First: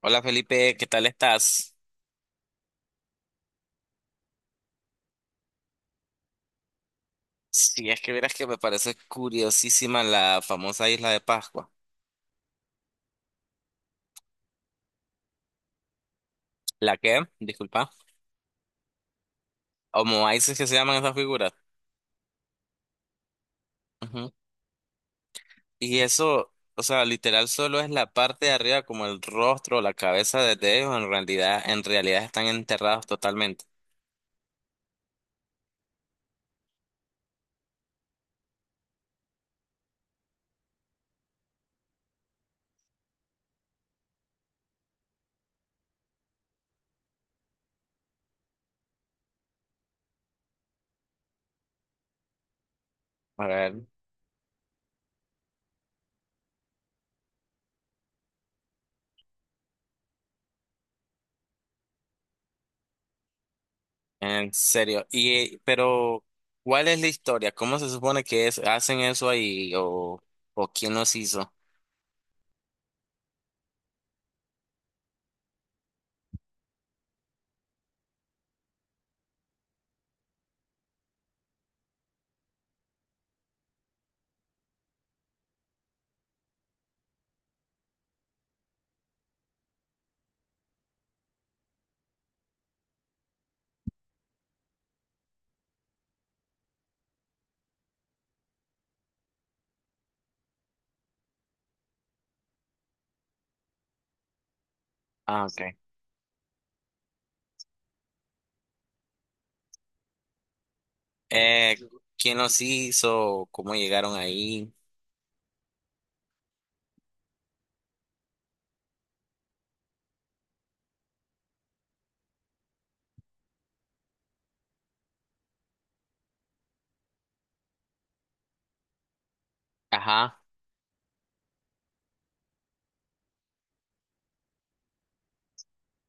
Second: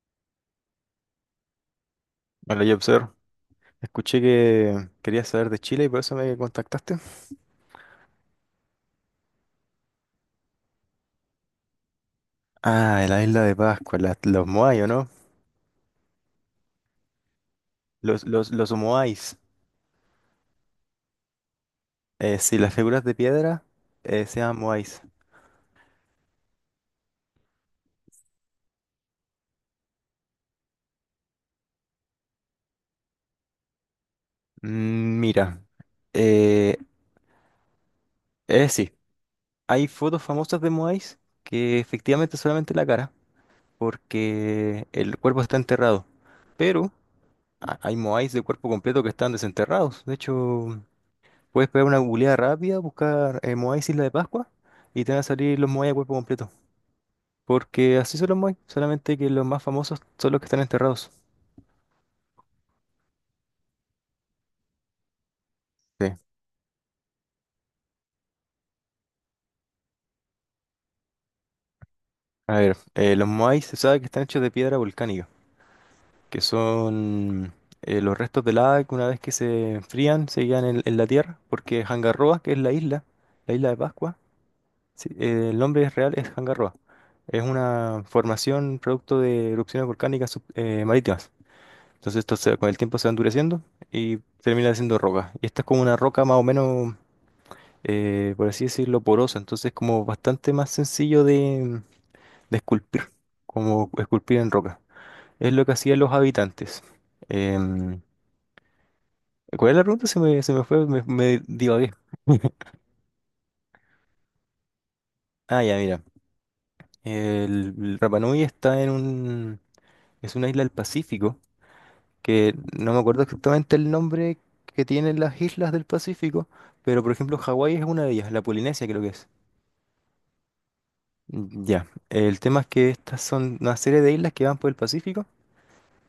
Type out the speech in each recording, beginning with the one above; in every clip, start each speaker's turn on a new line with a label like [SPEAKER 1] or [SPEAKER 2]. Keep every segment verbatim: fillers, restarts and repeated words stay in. [SPEAKER 1] Hola Felipe, ¿qué tal estás?
[SPEAKER 2] Vale, Jobser, escuché que querías saber de Chile y por eso me contactaste.
[SPEAKER 1] Si es que verás que me parece curiosísima la famosa isla de Pascua.
[SPEAKER 2] Ah, la isla de Pascua, la- los Moai, ¿o no?
[SPEAKER 1] ¿La qué? Disculpa.
[SPEAKER 2] Los, los, los Moais.
[SPEAKER 1] Moais que se llaman esas figuras.
[SPEAKER 2] Eh, sí, las figuras de piedra eh,
[SPEAKER 1] Ujú.
[SPEAKER 2] se llaman Moais.
[SPEAKER 1] Y eso, o sea, literal solo es la parte de arriba, como el rostro o la cabeza de ellos, en realidad, en realidad están enterrados totalmente.
[SPEAKER 2] Mm, Mira, eh, eh, sí, hay fotos famosas de Moais que efectivamente solamente la cara, porque el cuerpo está enterrado. Pero a- hay Moais de cuerpo completo que están desenterrados. De hecho. Puedes pegar una googleada rápida, buscar
[SPEAKER 1] A
[SPEAKER 2] eh,
[SPEAKER 1] ver,
[SPEAKER 2] Moai Isla de Pascua y te van a salir los Moai a cuerpo completo. Porque así son los Moai, solamente que los más famosos son los que están enterrados.
[SPEAKER 1] en serio. Y, eh,
[SPEAKER 2] Sí.
[SPEAKER 1] pero, ¿cuál es la historia? ¿Cómo se supone que es, hacen eso ahí o, o quién los hizo?
[SPEAKER 2] A ver, eh, los Moai se sabe que están hechos de piedra volcánica, que son eh, los restos de lava que una vez que se enfrían se quedan en, en la tierra, porque Hangaroa, que es la isla, la isla de Pascua, sí, eh, el nombre es real es Hangaroa. Es una formación producto de erupciones volcánicas sub- eh, marítimas. Entonces esto se- con el tiempo se va endureciendo y termina siendo roca. Y esta es como una roca más o menos, eh, por así decirlo, porosa. Entonces es como bastante más sencillo de, de esculpir, como esculpir en roca.
[SPEAKER 1] Ah,
[SPEAKER 2] Es lo que
[SPEAKER 1] ok.
[SPEAKER 2] hacían los habitantes. Em, ¿Cuál es la pregunta? Se me, se me fue, me, me
[SPEAKER 1] Eh,
[SPEAKER 2] divagué.
[SPEAKER 1] ¿Quién los hizo? ¿Cómo llegaron ahí?
[SPEAKER 2] Ah, ya, mira. El, el Rapa Nui está en un, es una isla del Pacífico que no me acuerdo exactamente el nombre que tienen las islas del Pacífico, pero por ejemplo Hawái es una de ellas, la Polinesia creo que es.
[SPEAKER 1] Ajá.
[SPEAKER 2] Mm, Ya, el tema es que estas son una serie de islas que van por el Pacífico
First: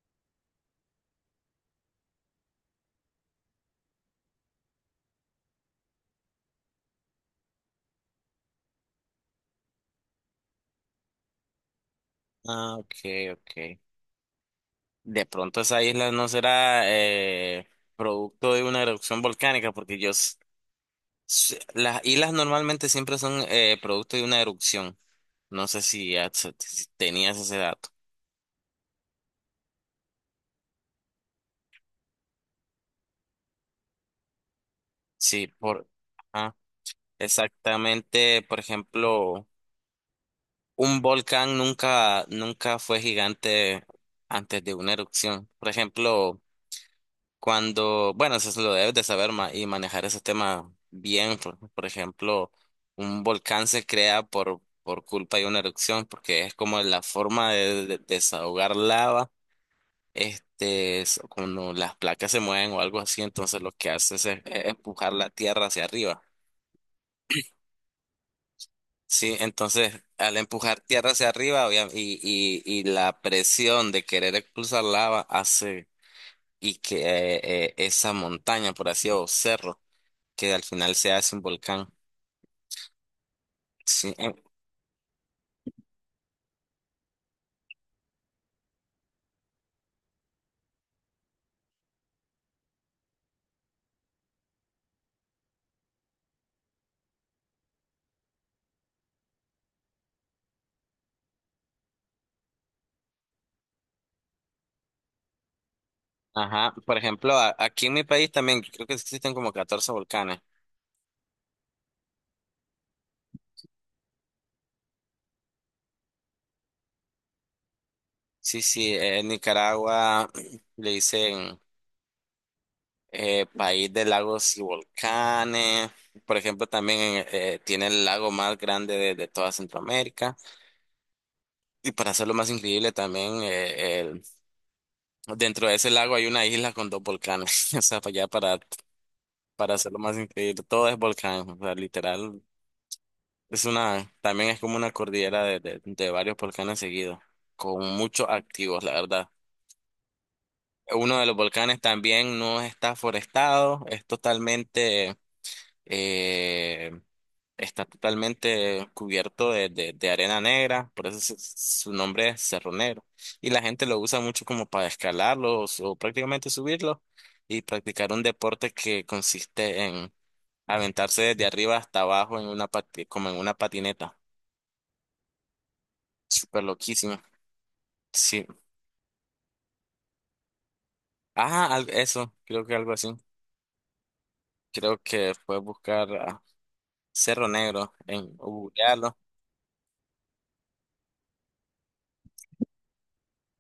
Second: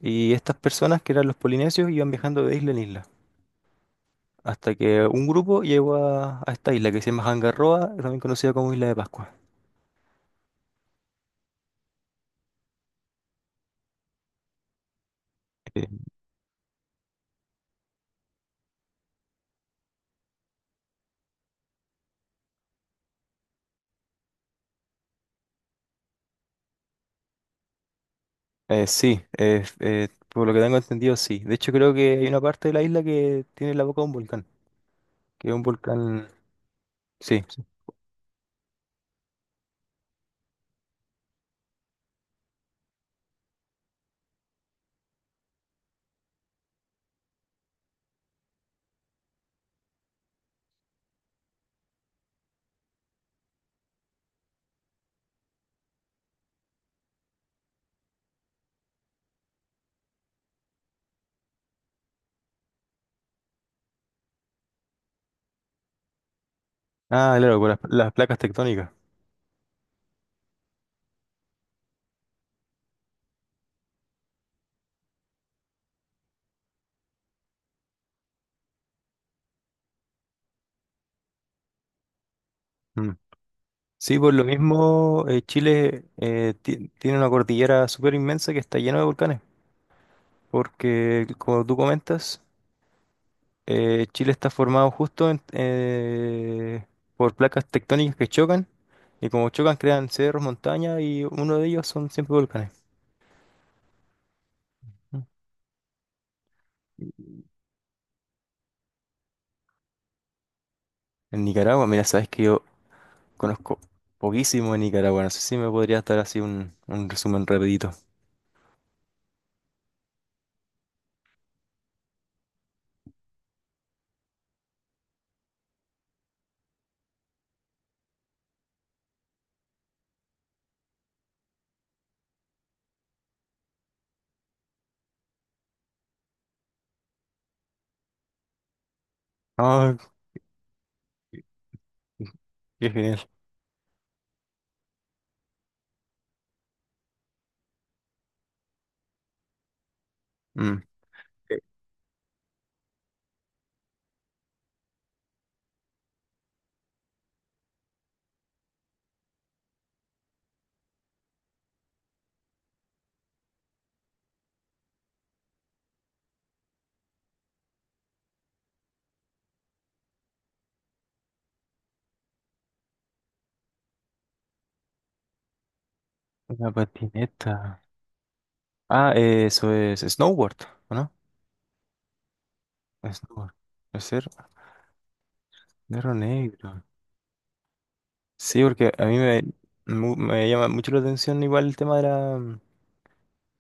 [SPEAKER 2] y estas personas que eran los polinesios iban viajando de isla en isla, hasta que un grupo llegó a, a esta isla que se llama Hangaroa, también conocida como Isla de Pascua.
[SPEAKER 1] Ah, ok, ok. De pronto esa
[SPEAKER 2] Eh,
[SPEAKER 1] isla no será eh, producto de una erupción volcánica, porque yo s- s- las islas normalmente siempre son eh, producto de una erupción. No sé si, ya se- si tenías ese dato.
[SPEAKER 2] eh, sí, eh, eh, por lo que tengo entendido, sí. De hecho creo que hay una parte de la isla que tiene la boca de un volcán,
[SPEAKER 1] Sí,
[SPEAKER 2] que es un
[SPEAKER 1] por
[SPEAKER 2] volcán,
[SPEAKER 1] ajá.
[SPEAKER 2] sí.
[SPEAKER 1] Exactamente, por ejemplo, un volcán nunca, nunca fue gigante antes de una erupción. Por ejemplo, cuando, bueno, eso se lo debes de saber ma- y manejar ese tema bien. Por, por ejemplo, un volcán se crea por, por culpa de una erupción, porque es como la forma de, de- desahogar lava, este, es cuando las placas se mueven o algo así, entonces lo que hace es, es empujar la tierra hacia arriba.
[SPEAKER 2] Ah, claro, por las, las placas tectónicas.
[SPEAKER 1] Sí, entonces al empujar tierra hacia arriba obvia- y, y, y la presión de querer expulsar lava hace y que eh, eh, esa montaña, por así decirlo, que al final se hace un volcán.
[SPEAKER 2] Mm.
[SPEAKER 1] Sí,
[SPEAKER 2] Sí, por
[SPEAKER 1] eh,
[SPEAKER 2] lo mismo, eh, Chile eh, ti- tiene una cordillera súper inmensa que está llena de volcanes, porque como tú comentas, eh, Chile está formado justo en- eh, por placas tectónicas que chocan, y como chocan crean cerros, montañas, y uno de ellos son siempre volcanes. Mm.
[SPEAKER 1] ajá. Por ejemplo, a- aquí en mi país también creo que existen como catorce volcanes.
[SPEAKER 2] En Nicaragua, mira, sabes que yo conozco poquísimo de Nicaragua, no sé si me podría dar así un, un resumen rapidito.
[SPEAKER 1] Sí, sí, eh, en Nicaragua le dicen eh, país de lagos y volcanes. Por ejemplo, también eh, eh, tiene el lago más grande de, de toda Centroamérica. Y para hacerlo más increíble, también eh, el- dentro de ese lago hay una isla con dos volcanes. O sea, para allá, para, para hacerlo
[SPEAKER 2] Ah,
[SPEAKER 1] más increíble, todo es
[SPEAKER 2] qué
[SPEAKER 1] volcán. O sea, literal,
[SPEAKER 2] qué genial.
[SPEAKER 1] es una, también es como una cordillera de, de, de varios volcanes seguidos, con muchos activos, la verdad.
[SPEAKER 2] Mm.
[SPEAKER 1] Uno de los volcanes también no está forestado, es totalmente, eh, está totalmente cubierto de, de, de arena negra, por eso se- su nombre es Cerro Negro. Y la gente lo usa mucho como para escalarlos o prácticamente subirlos y practicar un deporte que consiste en aventarse desde arriba hasta abajo en una pati- como en una patineta. Súper
[SPEAKER 2] Una
[SPEAKER 1] loquísimo.
[SPEAKER 2] patineta.
[SPEAKER 1] Sí.
[SPEAKER 2] Ah, eh, eso es snowboard, ¿o no?
[SPEAKER 1] Ajá, al- eso, creo que algo así.
[SPEAKER 2] Snowboard. Puede ser
[SPEAKER 1] Creo que fue buscar
[SPEAKER 2] negro
[SPEAKER 1] a
[SPEAKER 2] negro.
[SPEAKER 1] Cerro Negro en
[SPEAKER 2] Sí, porque a
[SPEAKER 1] googlearlo.
[SPEAKER 2] mí me, mu- me llama mucho la atención igual el tema de la,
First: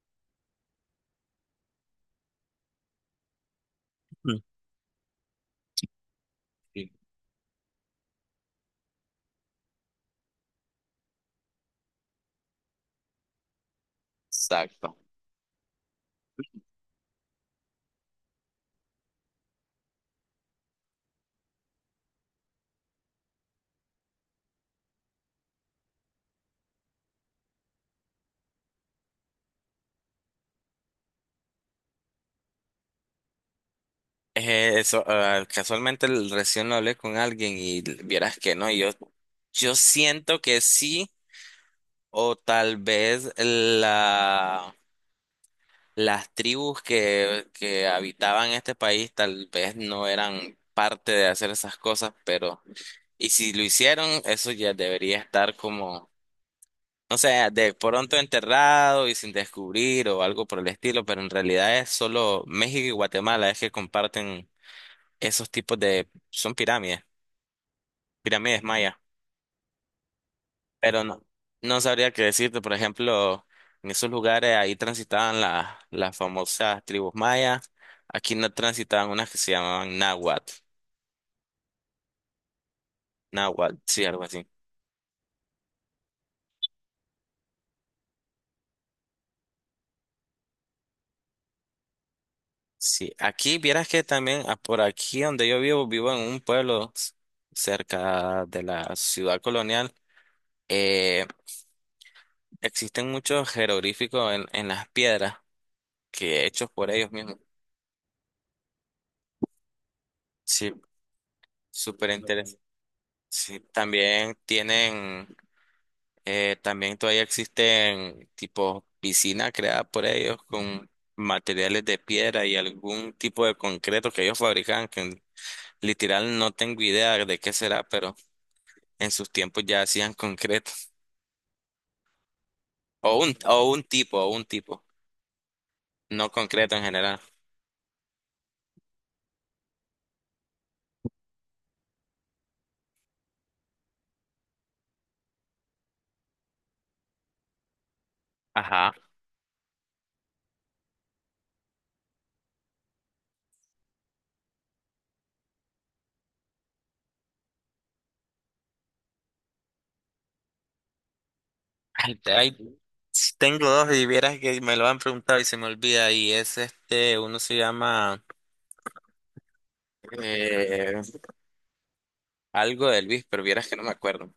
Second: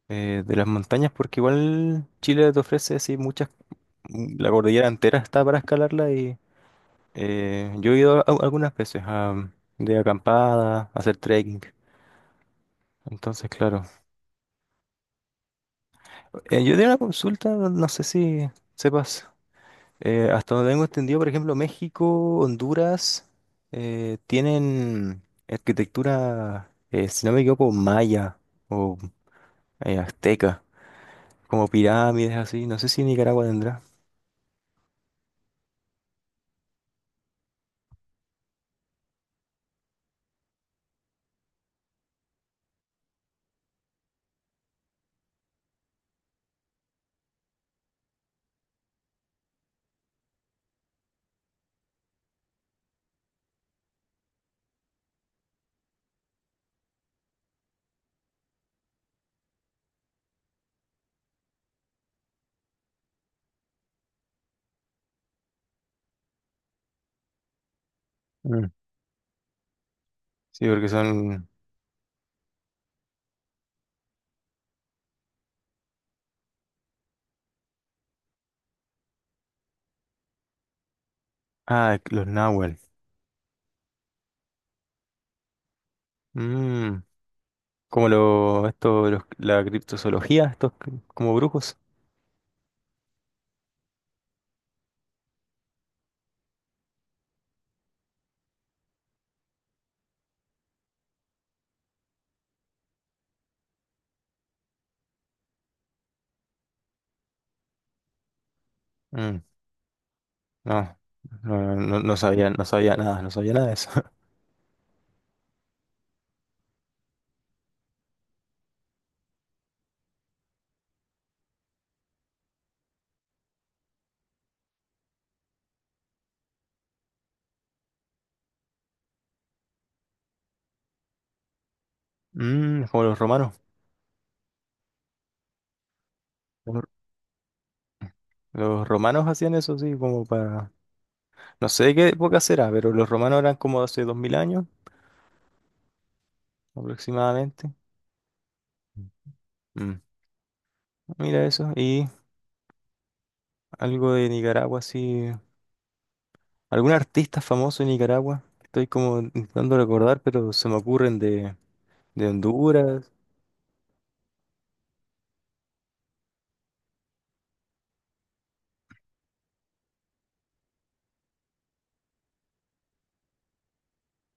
[SPEAKER 2] eh, de las montañas, porque igual Chile te ofrece así muchas,
[SPEAKER 1] Mm.
[SPEAKER 2] la cordillera entera está para escalarla y
[SPEAKER 1] Sí,
[SPEAKER 2] eh, yo he ido a- algunas veces a, de acampada, a hacer trekking. Entonces, claro.
[SPEAKER 1] exacto.
[SPEAKER 2] Eh, yo tenía una consulta, no sé si sepas. Eh, hasta donde tengo entendido, por ejemplo, México, Honduras, eh, tienen arquitectura, eh, si no me equivoco, maya o eh, azteca, como pirámides así. No sé si Nicaragua tendrá.
[SPEAKER 1] Eh, eso, ah, casualmente el- recién lo hablé con alguien y l- vieras que no, yo, yo siento que sí, o tal vez la, las tribus que, que habitaban este país tal vez no eran parte de hacer esas cosas, pero, y si lo hicieron, eso ya debería estar como. O sea, de pronto enterrado y sin descubrir o algo por el estilo, pero en realidad es solo México y Guatemala es que comparten esos tipos de, son pirámides, pirámides
[SPEAKER 2] Mm.
[SPEAKER 1] mayas,
[SPEAKER 2] Sí, porque
[SPEAKER 1] pero no,
[SPEAKER 2] son.
[SPEAKER 1] no sabría qué decirte. Por ejemplo, en esos lugares ahí transitaban la- las famosas tribus mayas, aquí no transitaban unas que se llamaban náhuatl,
[SPEAKER 2] Ah, los náhuatl.
[SPEAKER 1] náhuatl, sí, algo así.
[SPEAKER 2] Mm, Como lo, esto, los- la criptozoología, estos c- como brujos.
[SPEAKER 1] Sí, aquí vieras que también ah, por aquí donde yo vivo, vivo en un pueblo s- cerca de la ciudad colonial. Eh, Existen muchos jeroglíficos en, en las piedras que hechos por ellos mismos.
[SPEAKER 2] Mm,
[SPEAKER 1] Sí,
[SPEAKER 2] No, no, no,
[SPEAKER 1] súper
[SPEAKER 2] no sabía,
[SPEAKER 1] interesante.
[SPEAKER 2] no sabía nada, no sabía
[SPEAKER 1] Sí,
[SPEAKER 2] nada de eso.
[SPEAKER 1] también tienen, eh, también todavía existen tipo piscina creada por ellos con materiales de piedra y algún tipo de concreto que ellos fabricaban, que literal no tengo idea de qué será, pero en sus tiempos ya hacían concreto.
[SPEAKER 2] Mm, como
[SPEAKER 1] O
[SPEAKER 2] los
[SPEAKER 1] un,
[SPEAKER 2] romanos.
[SPEAKER 1] o un tipo, o un tipo, no concreto en
[SPEAKER 2] Los
[SPEAKER 1] general.
[SPEAKER 2] los romanos hacían eso, sí, como para. No sé de qué época será, pero los romanos eran como hace dos mil años aproximadamente.
[SPEAKER 1] Ajá.
[SPEAKER 2] Mm. Mira eso. Y algo de Nicaragua, sí. ¿Algún artista famoso de Nicaragua? Estoy como intentando recordar, pero se me ocurren de,
[SPEAKER 1] Ay,
[SPEAKER 2] de
[SPEAKER 1] te- ay,
[SPEAKER 2] Honduras.
[SPEAKER 1] sí, tengo dos y vieras que me lo han preguntado y se me olvida y es este, uno se llama eh, algo de Luis, pero vieras que no me acuerdo.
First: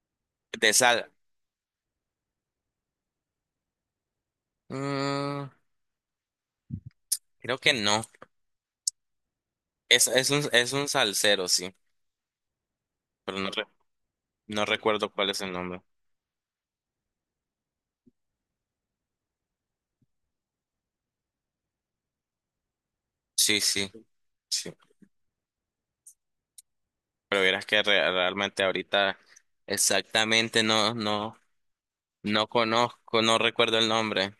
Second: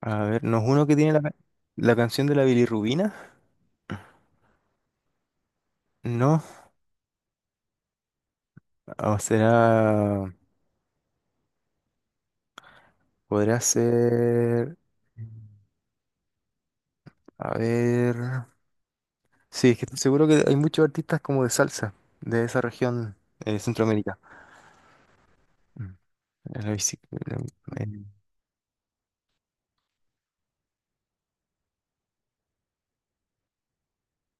[SPEAKER 2] A ver, ¿no es
[SPEAKER 1] De
[SPEAKER 2] uno que
[SPEAKER 1] sal.
[SPEAKER 2] tiene la, ca- la canción de la bilirrubina?
[SPEAKER 1] Mm,
[SPEAKER 2] No.
[SPEAKER 1] creo que no.
[SPEAKER 2] O
[SPEAKER 1] Es, es
[SPEAKER 2] será.
[SPEAKER 1] un, es un salsero, sí, pero no,
[SPEAKER 2] Podría
[SPEAKER 1] re- no
[SPEAKER 2] ser.
[SPEAKER 1] recuerdo cuál es el nombre.
[SPEAKER 2] A ver. Sí, es que estoy seguro que hay muchos artistas como de salsa de esa región eh,
[SPEAKER 1] Sí, sí,
[SPEAKER 2] Centroamérica.
[SPEAKER 1] sí.
[SPEAKER 2] A la bicicleta.
[SPEAKER 1] Pero vieras que
[SPEAKER 2] eh,
[SPEAKER 1] re- realmente ahorita exactamente no, no, no conozco, no recuerdo el nombre.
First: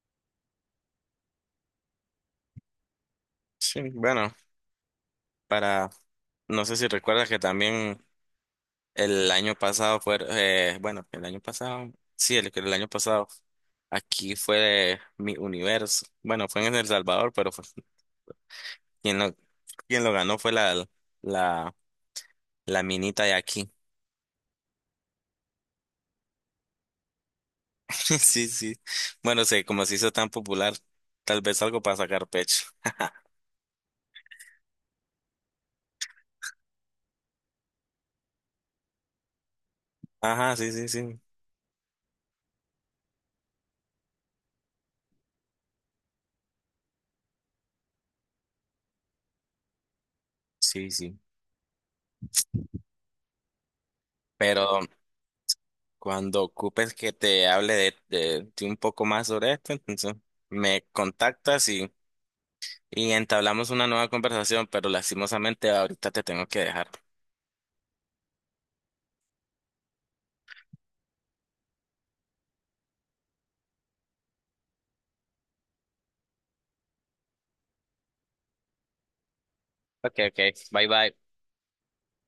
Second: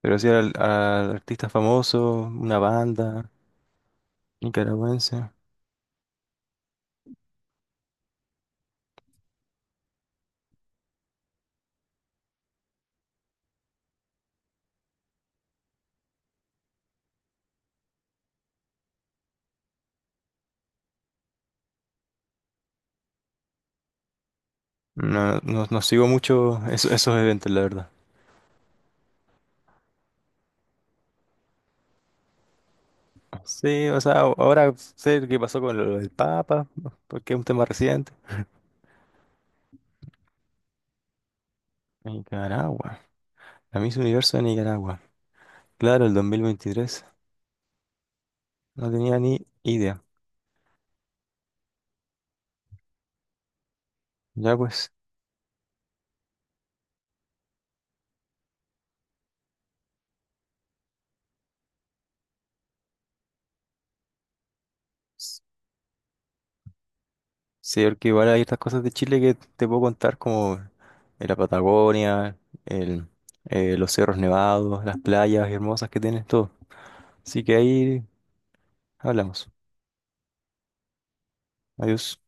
[SPEAKER 2] Pero sí al, al artista famoso, una banda
[SPEAKER 1] Sí, bueno,
[SPEAKER 2] nicaragüense.
[SPEAKER 1] para, no sé si recuerdas que también el año pasado fue, eh, bueno, el año pasado, sí, el, el año pasado, aquí fue mi universo. Bueno, fue en El Salvador, pero fue- quien lo, quien lo ganó fue la, la, la minita de aquí.
[SPEAKER 2] No, no, no sigo mucho eso- esos eventos, la verdad.
[SPEAKER 1] Sí, sí. Bueno, sé, como se hizo tan popular, tal vez algo para sacar pecho.
[SPEAKER 2] Sí, o sea, ahora sé qué pasó con lo del Papa, porque es un tema reciente.
[SPEAKER 1] Ajá, sí, sí, sí.
[SPEAKER 2] Nicaragua, la Miss Universo de Nicaragua. Claro, el dos mil veintitrés. No tenía ni idea.
[SPEAKER 1] Sí, sí.
[SPEAKER 2] Ya
[SPEAKER 1] Pero
[SPEAKER 2] pues.
[SPEAKER 1] cuando ocupes que te hable de, de, de un poco más sobre esto, entonces me contactas y y entablamos una nueva conversación, pero lastimosamente ahorita te tengo que dejar.
[SPEAKER 2] Sí, porque igual hay estas cosas de Chile que te puedo contar, como eh, la Patagonia, el, eh, los cerros nevados, las playas hermosas que tienes, todo. Así que ahí hablamos.
[SPEAKER 1] Ok, ok, bye bye.
[SPEAKER 2] Adiós.